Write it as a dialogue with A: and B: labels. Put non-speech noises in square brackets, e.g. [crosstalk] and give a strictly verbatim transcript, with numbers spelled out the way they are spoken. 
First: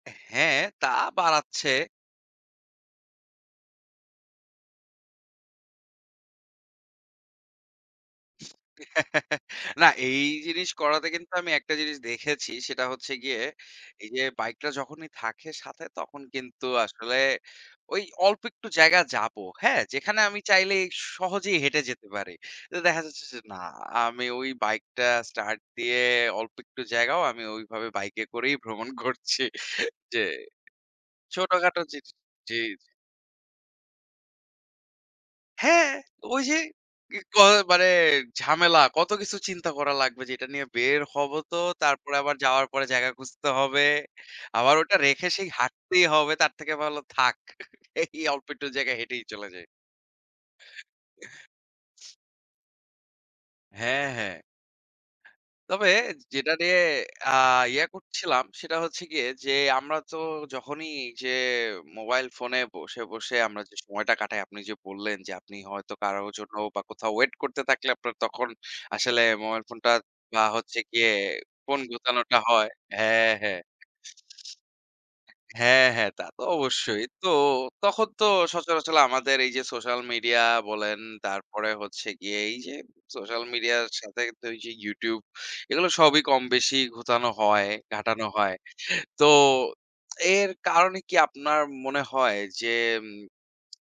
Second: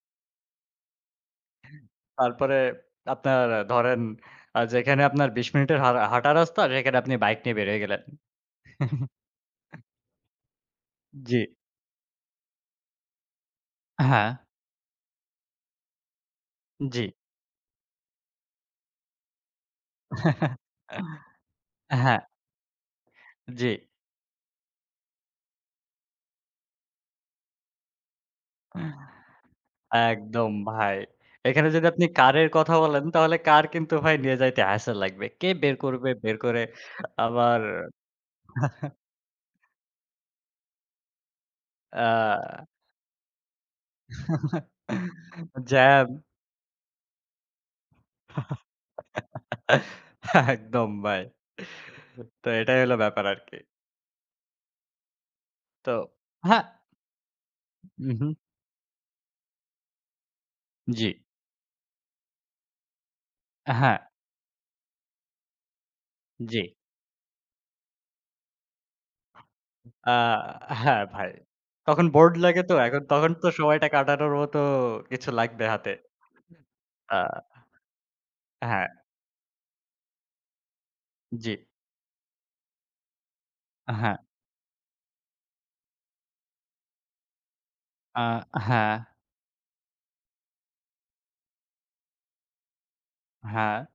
A: হ্যাঁ, তা বাড়াচ্ছে।
B: হু, তারপরে আপনার আ ধরেন আ যেখানে আপনার আ যেখানে আপনার বিশ মিনিটের হাঁ হাঁটা রাস্তা সেখানে আপনি বাইক নিয়ে বের হয়ে গেলেন। [chuckles]
A: [chuckles] না এই জিনিস করাতে কিন্তু
B: জি।
A: আমি একটা জিনিস দেখেছি সেটা হচ্ছে গিয়ে, এইযে
B: হ্যাঁ।
A: বাইকটা যখনই থাকে সাথে তখন কিন্তু
B: জি।
A: আসলে ওই অল্প একটু জায়গায় যাবো। হ্যাঁ? যেখানে আমি
B: [chuckles]
A: চাইলেই সহজেই হেঁটে
B: আ
A: যেতে
B: হ্যাঁ।
A: পারি। তো দেখা যাচ্ছে যে না
B: জি।
A: আমি ওই বাইকটা start দিয়ে, অল্প একটু জায়গাও আমি ওইভাবে বাইকে করেই ভ্রমণ করছি। যে
B: একদম ভাই, এখানে
A: ছোটখাটো
B: যদি আপনি
A: জিনিস
B: কারের
A: জি,
B: কথা
A: জি।
B: বলেন তাহলে কার কিন্তু নিয়ে যাইতে হাস্যেল লাগবে। কে বের
A: হ্যাঁ,
B: করবে? বের
A: ওইযে
B: করে
A: ই ক
B: আবার
A: মানে ঝামেলা।
B: [chuckles]
A: কত কিছু চিন্তা করা লাগবে যে এটা নিয়ে বের হবো তো, তারপরে আবার
B: আ
A: যাওয়ার পরে জায়গা খুঁজতে হবে।
B: [chuckles]
A: আবার ওটা রেখে সেই হাঁটতেই
B: জ্যাম।
A: হবে, তার থেকে ভালো থাক। [chuckles] এই অল্প একটু জায়গায় হেঁটেই চলে যাই।
B: [laughs] একদম ভাই। [chuckles] তো এটাই হলো ব্যাপার আরকি।
A: হ্যাঁ, হ্যাঁ। তবে
B: তো
A: যে যেটা
B: হ্যাঁ।
A: নিয়ে আ ইয়ে
B: উহু।
A: করছিলাম সেটা হচ্ছে গিয়ে যে আমরা তো যখনই
B: জি।
A: যে মোবাইল ফোনে বসে, বসে আমরা
B: য়া
A: যে
B: হ্যাঁ।
A: সময়টা কাটাই। আপনি যে বললেন যে, আপনি হয়তো কারো জন্য
B: জি।
A: বা কোথাও wait করতে থাকলে আপনার তখন আসলে মোবাইল ফোনটা
B: আ
A: আ হচ্ছে
B: হ্যাঁ
A: গিয়ে
B: ভাই।
A: ফোন
B: তখন bored
A: গুতানোটা
B: লাগে
A: হয়।
B: তো, এখন তখন
A: হ্যাঁ,
B: তো
A: হ্যাঁ।
B: সময়টা কাটানোর মতো তো কিছু লাগবে
A: হ্যাঁ,
B: হাতে।
A: হ্যাঁ, তা তো অবশ্যই। তো
B: আ
A: তখন তো
B: হ্যাঁ।
A: সচরাচল আমাদের এইযে সোশ্যাল মিডিয়া বলেন,
B: জি।
A: তারপরে হচ্ছে গিয়ে এইযে সোশ্যাল মিডিয়ার
B: আ হ্যাঁ।
A: সাথে যে YouTube। এগুলো সবই কমবেশি ঘুতানো হয়,
B: আ
A: ঘাটানো হয়।
B: হ্যাঁ।
A: তো এর [smacks lips] কারণে কি আপনার মনে হয় যে
B: হ্যাঁ।